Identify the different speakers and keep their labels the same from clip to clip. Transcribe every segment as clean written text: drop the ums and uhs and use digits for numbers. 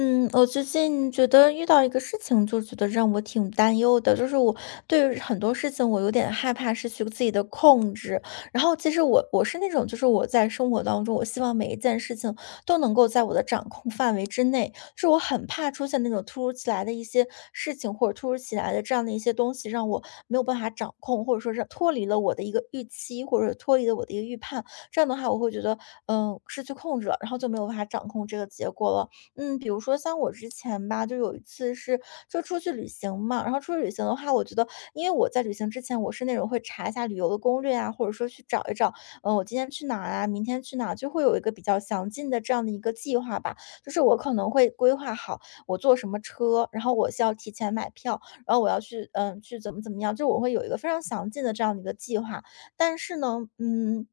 Speaker 1: 嗯，我最近觉得遇到一个事情，就觉得让我挺担忧的，就是我对于很多事情，我有点害怕失去自己的控制。然后，其实我是那种，就是我在生活当中，我希望每一件事情都能够在我的掌控范围之内，就是我很怕出现那种突如其来的一些事情，或者突如其来的这样的一些东西，让我没有办法掌控，或者说是脱离了我的一个预期，或者脱离了我的一个预判。这样的话，我会觉得，失去控制了，然后就没有办法掌控这个结果了。比如说像我之前吧，就有一次是就出去旅行嘛，然后出去旅行的话，我觉得因为我在旅行之前，我是那种会查一下旅游的攻略啊，或者说去找一找，我今天去哪儿啊，明天去哪儿就会有一个比较详尽的这样的一个计划吧。就是我可能会规划好我坐什么车，然后我需要提前买票，然后我要去怎么怎么样，就我会有一个非常详尽的这样的一个计划。但是呢，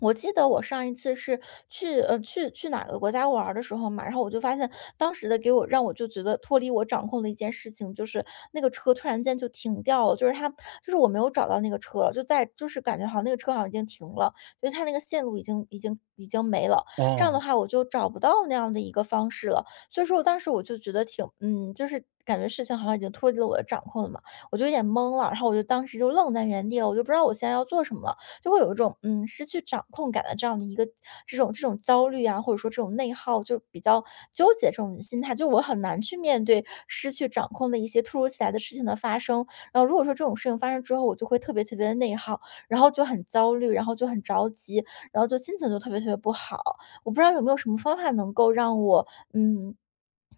Speaker 1: 我记得我上一次是去哪个国家玩儿的时候嘛，然后我就发现当时的给我让我就觉得脱离我掌控的一件事情，就是那个车突然间就停掉了，就是它就是我没有找到那个车了，就在就是感觉好像那个车好像已经停了，就是它那个线路已经没了，这样的
Speaker 2: 哦，
Speaker 1: 话我就找不到那样的一个方式了，所以说我当时我就觉得就是感觉事情好像已经脱离了我的掌控了嘛。我就有点懵了，然后我就当时就愣在原地了，我就不知道我现在要做什么了，就会有一种失去掌控感的这样的一个这种焦虑啊，或者说这种内耗，就比较纠结这种心态，就我很难去面对失去掌控的一些突如其来的事情的发生。然后如果说这种事情发生之后，我就会特别特别的内耗，然后就很焦虑，然后就很着急，然后就心情就特别特别不好。我不知道有没有什么方法能够让我嗯。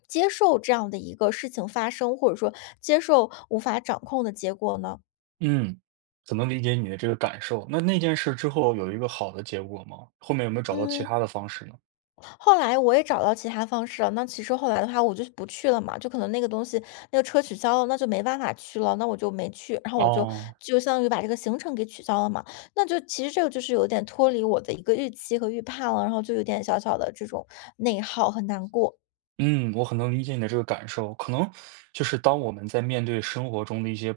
Speaker 1: 接受这样的一个事情发生，或者说接受无法掌控的结果呢？
Speaker 2: 嗯，很能理解你的这个感受。那件事之后有一个好的结果吗？后面有没有找到其
Speaker 1: 嗯，
Speaker 2: 他的方式呢？
Speaker 1: 后来我也找到其他方式了。那其实后来的话，我就不去了嘛，就可能那个东西，那个车取消了，那就没办法去了，那我就没去，然后我就
Speaker 2: 哦。
Speaker 1: 就相当于把这个行程给取消了嘛。那就其实这个就是有点脱离我的一个预期和预判了，然后就有点小小的这种内耗和难过。
Speaker 2: 嗯，我很能理解你的这个感受。可能就是当我们在面对生活中的一些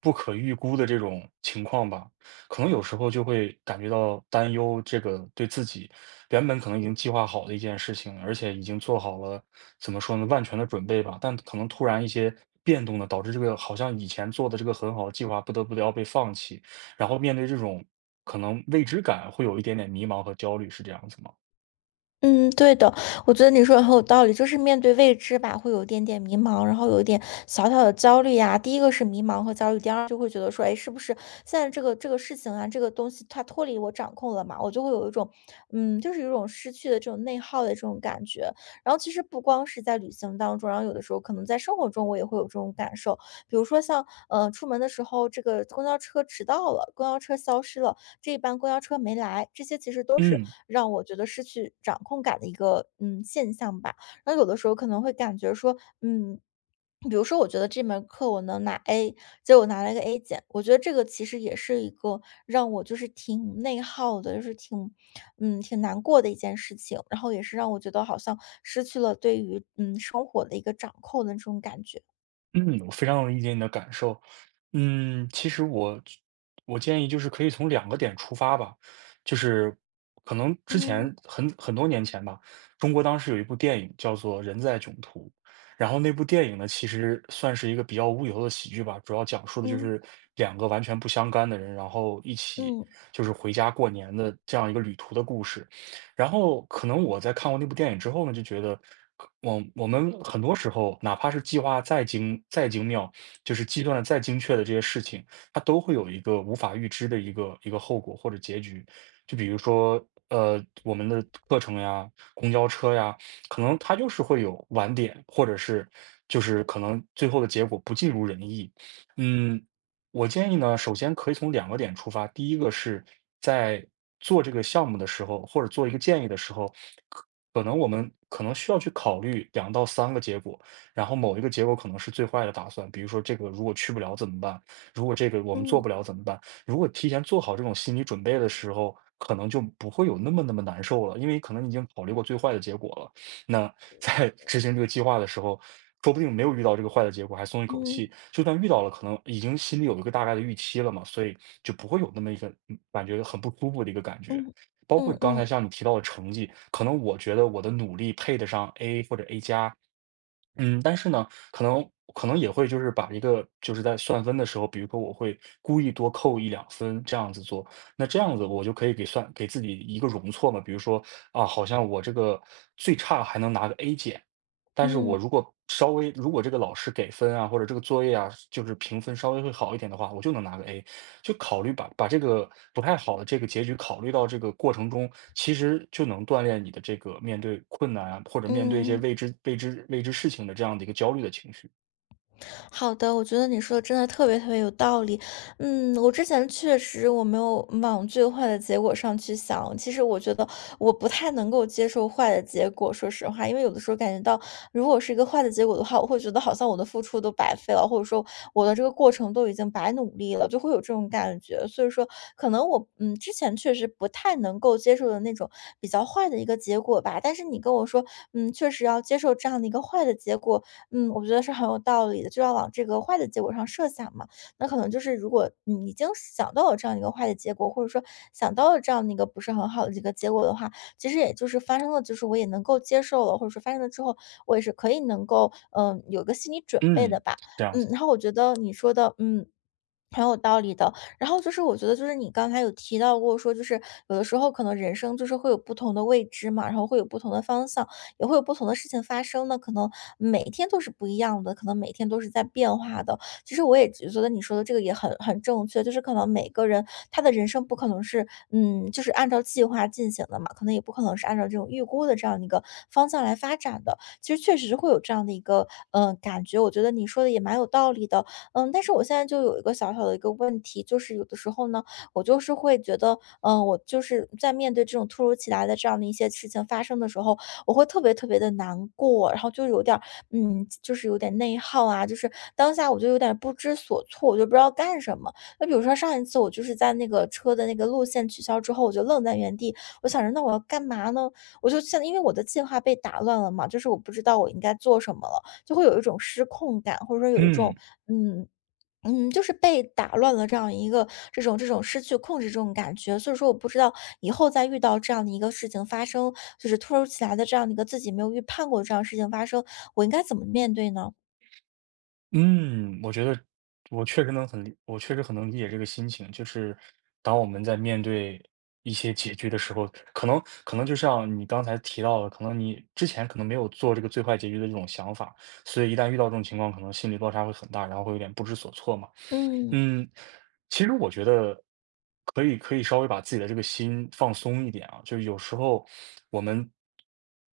Speaker 2: 不可预估的这种情况吧，可能有时候就会感觉到担忧，这个对自己原本可能已经计划好的一件事情，而且已经做好了，怎么说呢，万全的准备吧。但可能突然一些变动呢，导致这个好像以前做的这个很好的计划，不得不的要被放弃。然后面对这种可能未知感，会有一点点迷茫和焦虑，是这样子吗？
Speaker 1: 嗯，对的，我觉得你说的很有道理，就是面对未知吧，会有一点点迷茫，然后有一点小小的焦虑呀。第一个是迷茫和焦虑，第二就会觉得说，哎，是不是现在这个事情啊，这个东西它脱离我掌控了嘛？我就会有一种，就是有一种失去的这种内耗的这种感觉。然后其实不光是在旅行当中，然后有的时候可能在生活中我也会有这种感受，比如说像，出门的时候，这个公交车迟到了，公交车消失了，这一班公交车没来，这些其实都是
Speaker 2: 嗯。
Speaker 1: 让我觉得失去掌控感的一个，现象吧。然后有的时候可能会感觉说，比如说我觉得这门课我能拿 A，结果我拿了个 A-，我觉得这个其实也是一个让我就是挺内耗的，就是挺难过的一件事情。然后也是让我觉得好像失去了对于，生活的一个掌控的这种感觉。
Speaker 2: 嗯，我非常理解你的感受。其实我建议就是可以从两个点出发吧，就是可能之
Speaker 1: 嗯
Speaker 2: 前很多年前吧，中国当时有一部电影叫做《人在囧途》，然后那部电影呢，其实算是一个比较无厘头的喜剧吧，主要讲述的就
Speaker 1: 嗯。
Speaker 2: 是两个完全不相干的人，然后一起
Speaker 1: 嗯
Speaker 2: 就是回家过年的这样一个旅途的故事。然后可能我在看过那部电影之后呢，就觉得可我们很多时候，哪怕是计划再精妙，就是计算的再精确的这些事情，它都会有一个无法预知的一个后果或者结局。就比如说，我们的课程呀、公交车呀，可能它就是会有晚点，或者是就是可能最后的结果不尽如人意。嗯，我建议呢，首先可以从两个点出发。第一个是在做这个项目的时候，或者做一个建议的时候，可可能我们可能需要去考虑两到三个结果，然后某一个结果可能是最坏的打算，比如说这个如果去不了怎么办？如果这个我们做
Speaker 1: 嗯
Speaker 2: 不了怎么办？如果提前做好这种心理准备的时候，可能就不会有那么难受了，因为可能已经考虑过最坏的结果了。那 在执行这个计划的时候，说不定没有遇到这个坏的结果，还松一口
Speaker 1: 嗯
Speaker 2: 气；就算遇到了，可能已经心里有一个大概的预期了嘛，所以就不会有那么一个感觉很不舒服的一个感觉。
Speaker 1: 嗯
Speaker 2: 包
Speaker 1: 嗯
Speaker 2: 括刚才
Speaker 1: 嗯
Speaker 2: 像你提到的成绩，可能我觉得我的努力配得上 A 或者 A 加，嗯，但是呢，可能也会就是把一个就是在算分的时候，比如说我会故意多扣一两分这样子做，那这样子我就可以给算给自己一个容错嘛，比如说啊，好像我这个最差还能拿个 A 减，但是我
Speaker 1: 嗯
Speaker 2: 如果稍微如果这个老师给分啊，或者这个作业啊，就是评分稍微会好一点的话，我就能拿个 A。就考虑把这个不太好的这个结局考虑到这个过程中，其实就能锻炼你的这个面对困难啊，或者面对一些
Speaker 1: 嗯。
Speaker 2: 未知事情的这样的一个焦虑的情绪。
Speaker 1: 好的，我觉得你说的真的特别特别有道理。嗯，我之前确实我没有往最坏的结果上去想，其实我觉得我不太能够接受坏的结果，说实话，因为有的时候感觉到，如果是一个坏的结果的话，我会觉得好像我的付出都白费了，或者说我的这个过程都已经白努力了，就会有这种感觉。所以说，可能我之前确实不太能够接受的那种比较坏的一个结果吧，但是你跟我说，确实要接受这样的一个坏的结果，我觉得是很有道理的，就要往这个坏的结果上设想嘛。那可能就是如果你已经想到了这样一个坏的结果，或者说想到了这样的一个不是很好的一个结果的话，其实也就是发生了，就是我也能够接受了，或者说发生了之后，我也是可以能够，有个心理准备的
Speaker 2: 嗯，
Speaker 1: 吧。
Speaker 2: 这样子，
Speaker 1: 然后我觉得你说的，很有道理的，然后就是我觉得就是你刚才有提到过说，就是有的时候可能人生就是会有不同的未知嘛，然后会有不同的方向，也会有不同的事情发生。呢，可能每天都是不一样的，可能每天都是在变化的。其实我也觉得你说的这个也很正确，就是可能每个人他的人生不可能是就是按照计划进行的嘛，可能也不可能是按照这种预估的这样的一个方向来发展的。其实确实是会有这样的一个感觉，我觉得你说的也蛮有道理的，但是我现在就有一个小小的一个问题，就是有的时候呢，我就是会觉得，我就是在面对这种突如其来的这样的一些事情发生的时候，我会特别特别的难过，然后就有点儿就是有点内耗啊，就是当下我就有点不知所措，我就不知道干什么。那比如说上一次我就是在那个车的那个路线取消之后，我就愣在原地，我想着那我要干嘛呢？我就像因为我的计划被打乱了嘛，就是我不知道我应该做什么了，就会有一种失控感，或者说有一种
Speaker 2: 嗯。
Speaker 1: 嗯就是被打乱了这样一个这种失去控制这种感觉，所以说我不知道以后再遇到这样的一个事情发生，就是突如其来的这样的一个自己没有预判过的这样的事情发生，我应该怎么面对呢？
Speaker 2: 嗯，我觉得我确实很能理解这个心情。就是当我们在面对一些拮局的时候，可能就像你刚才提到的，可能你之前可能没有做这个最坏结局的这种想法，所以一旦遇到这种情况，可能心理落差会很大，然后会有点不知所措嘛。
Speaker 1: 嗯
Speaker 2: 嗯，其实我觉得可以稍微把自己的这个心放松一点啊，就是有时候我们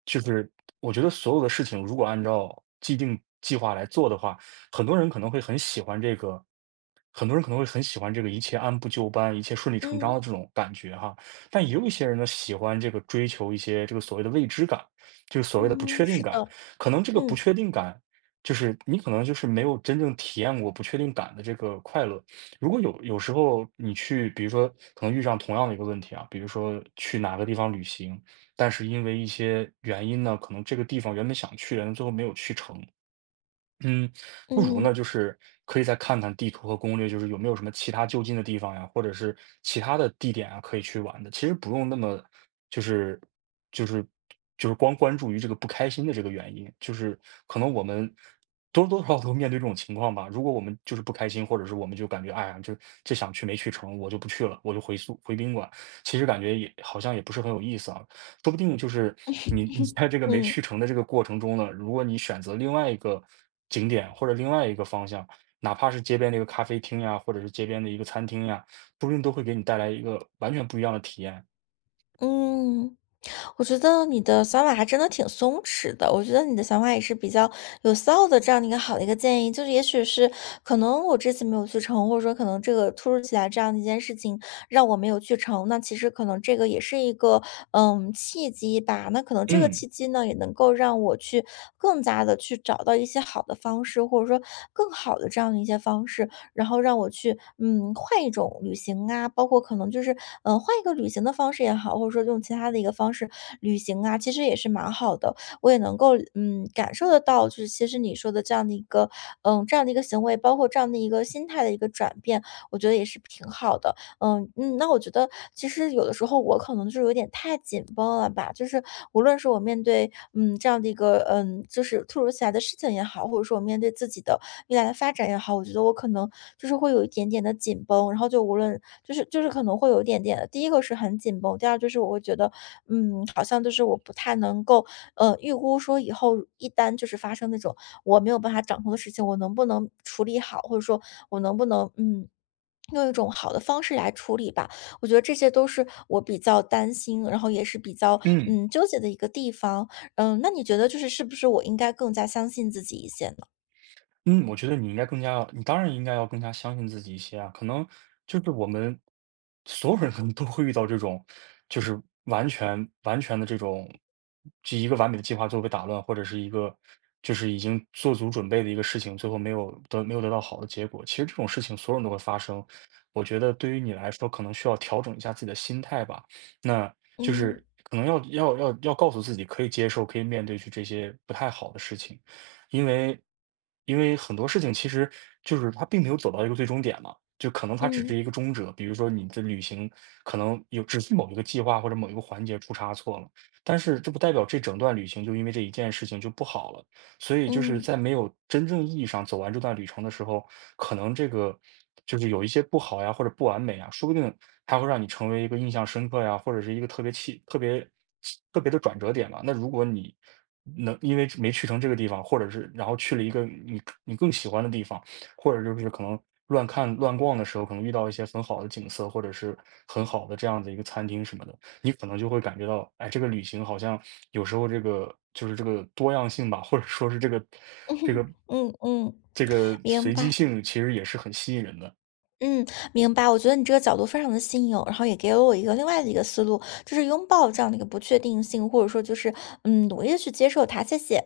Speaker 2: 就是我觉得所有的事情如果按照既定计划来做的话，很多人可能会很喜欢这个，很多人可能会很喜欢这个一切按部就班、一切顺理成章
Speaker 1: 嗯
Speaker 2: 的这种感觉哈。但也有一些人呢，喜欢这个追求一些这个所谓的未知感，就是所谓的不
Speaker 1: 嗯
Speaker 2: 确
Speaker 1: 是
Speaker 2: 定感。
Speaker 1: 的，
Speaker 2: 可能这个不
Speaker 1: 嗯
Speaker 2: 确定感就是你可能就是没有真正体验过不确定感的这个快乐。如果有时候你去，比如说可能遇上同样的一个问题啊，比如说去哪个地方旅行，但是因为一些原因呢，可能这个地方原本想去，但最后没有去成，嗯，不如呢，
Speaker 1: 嗯
Speaker 2: 就是可以再看看地图和攻略，就是有没有什么其他就近的地方呀，或者是其他的地点啊，可以去玩的。其实不用那么，就是就是就是光关注于这个不开心的这个原因，就是可能我们多多少少都面对这种情况吧。如果我们就是不开心，或者是我们就感觉哎呀，这想去没去成，我就不去了，我就回宾馆。其实感觉也好像也不是很有意思啊。说不定就是你在这个没
Speaker 1: 嗯
Speaker 2: 去成的这个过程中呢，如果你选择另外一个景点或者另外一个方向，哪怕是街边的一个咖啡厅呀，或者是街边的一个餐厅呀，说不定都会给你带来一个完全不一样的体验。
Speaker 1: 嗯。我觉得你的想法还真的挺松弛的，我觉得你的想法也是比较有效的，这样的一个好的一个建议，就是也许是可能我这次没有去成，或者说可能这个突如其来这样的一件事情让我没有去成，那其实可能这个也是一个契机吧，那可能这个
Speaker 2: 嗯
Speaker 1: 契机呢也能够让我去更加的去找到一些好的方式，或者说更好的这样的一些方式，然后让我去，换一种旅行啊，包括可能就是，换一个旅行的方式也好，或者说用其他的一个方式旅行啊，其实也是蛮好的。我也能够，感受得到，就是其实你说的这样的一个，这样的一个行为，包括这样的一个心态的一个转变，我觉得也是挺好的。嗯嗯，那我觉得其实有的时候我可能就是有点太紧绷了吧，就是无论是我面对这样的一个就是突如其来的事情也好，或者说我面对自己的未来的发展也好，我觉得我可能就是会有一点点的紧绷，然后就无论就是可能会有一点点的，第一个是很紧绷，第二就是我会觉得好像就是我不太能够预估说以后一旦就是发生那种。我没有办法掌控的事情，我能不能处理好，或者说我能不能用一种好的方式来处理吧，我觉得这些都是我比较担心，然后也是比较
Speaker 2: 嗯。
Speaker 1: 纠结的一个地方。那你觉得就是是不是我应该更加相信自己一些呢？
Speaker 2: 嗯，我觉得你当然应该要更加相信自己一些啊。可能就是我们所有人可能都会遇到这种，就是完全的这种，就一个完美的计划最后被打乱，或者是一个就是已经做足准备的一个事情，最后没有得到好的结果。其实这种事情所有人都会发生。我觉得对于你来说，可能需要调整一下自己的心态吧。那就
Speaker 1: 嗯
Speaker 2: 是可能要告诉自己，可以接受，可以面对去这些不太好的事情。因为因为很多事情其实就是它并没有走到一个最终点嘛，就可能它只
Speaker 1: 嗯
Speaker 2: 是一个终者。比如说你的旅行可能有只是某一个计划或者某一个环节出差错了，但是这不代表这整段旅行就因为这一件事情就不好了。所以就是
Speaker 1: 嗯
Speaker 2: 在没有真正意义上走完这段旅程的时候，可能这个就是有一些不好呀，或者不完美啊，说不定它会让你成为一个印象深刻呀，或者是一个特别的转折点吧。那如果你能因为没去成这个地方，或者是然后去了一个你更喜欢的地方，或者就是可能乱看乱逛的时候，可能遇到一些很好的景色，或者是很好的这样的一个餐厅什么的。你可能就会感觉到，哎，这个旅行好像有时候这个就是这个多样性吧，或者说是这个
Speaker 1: 嗯嗯，
Speaker 2: 这个
Speaker 1: 明
Speaker 2: 随机
Speaker 1: 白。
Speaker 2: 性，其实也是很吸引人的。
Speaker 1: 嗯，明白。我觉得你这个角度非常的新颖，然后也给了我一个另外的一个思路，就是拥抱这样的一个不确定性，或者说就是努力的去接受它。谢谢。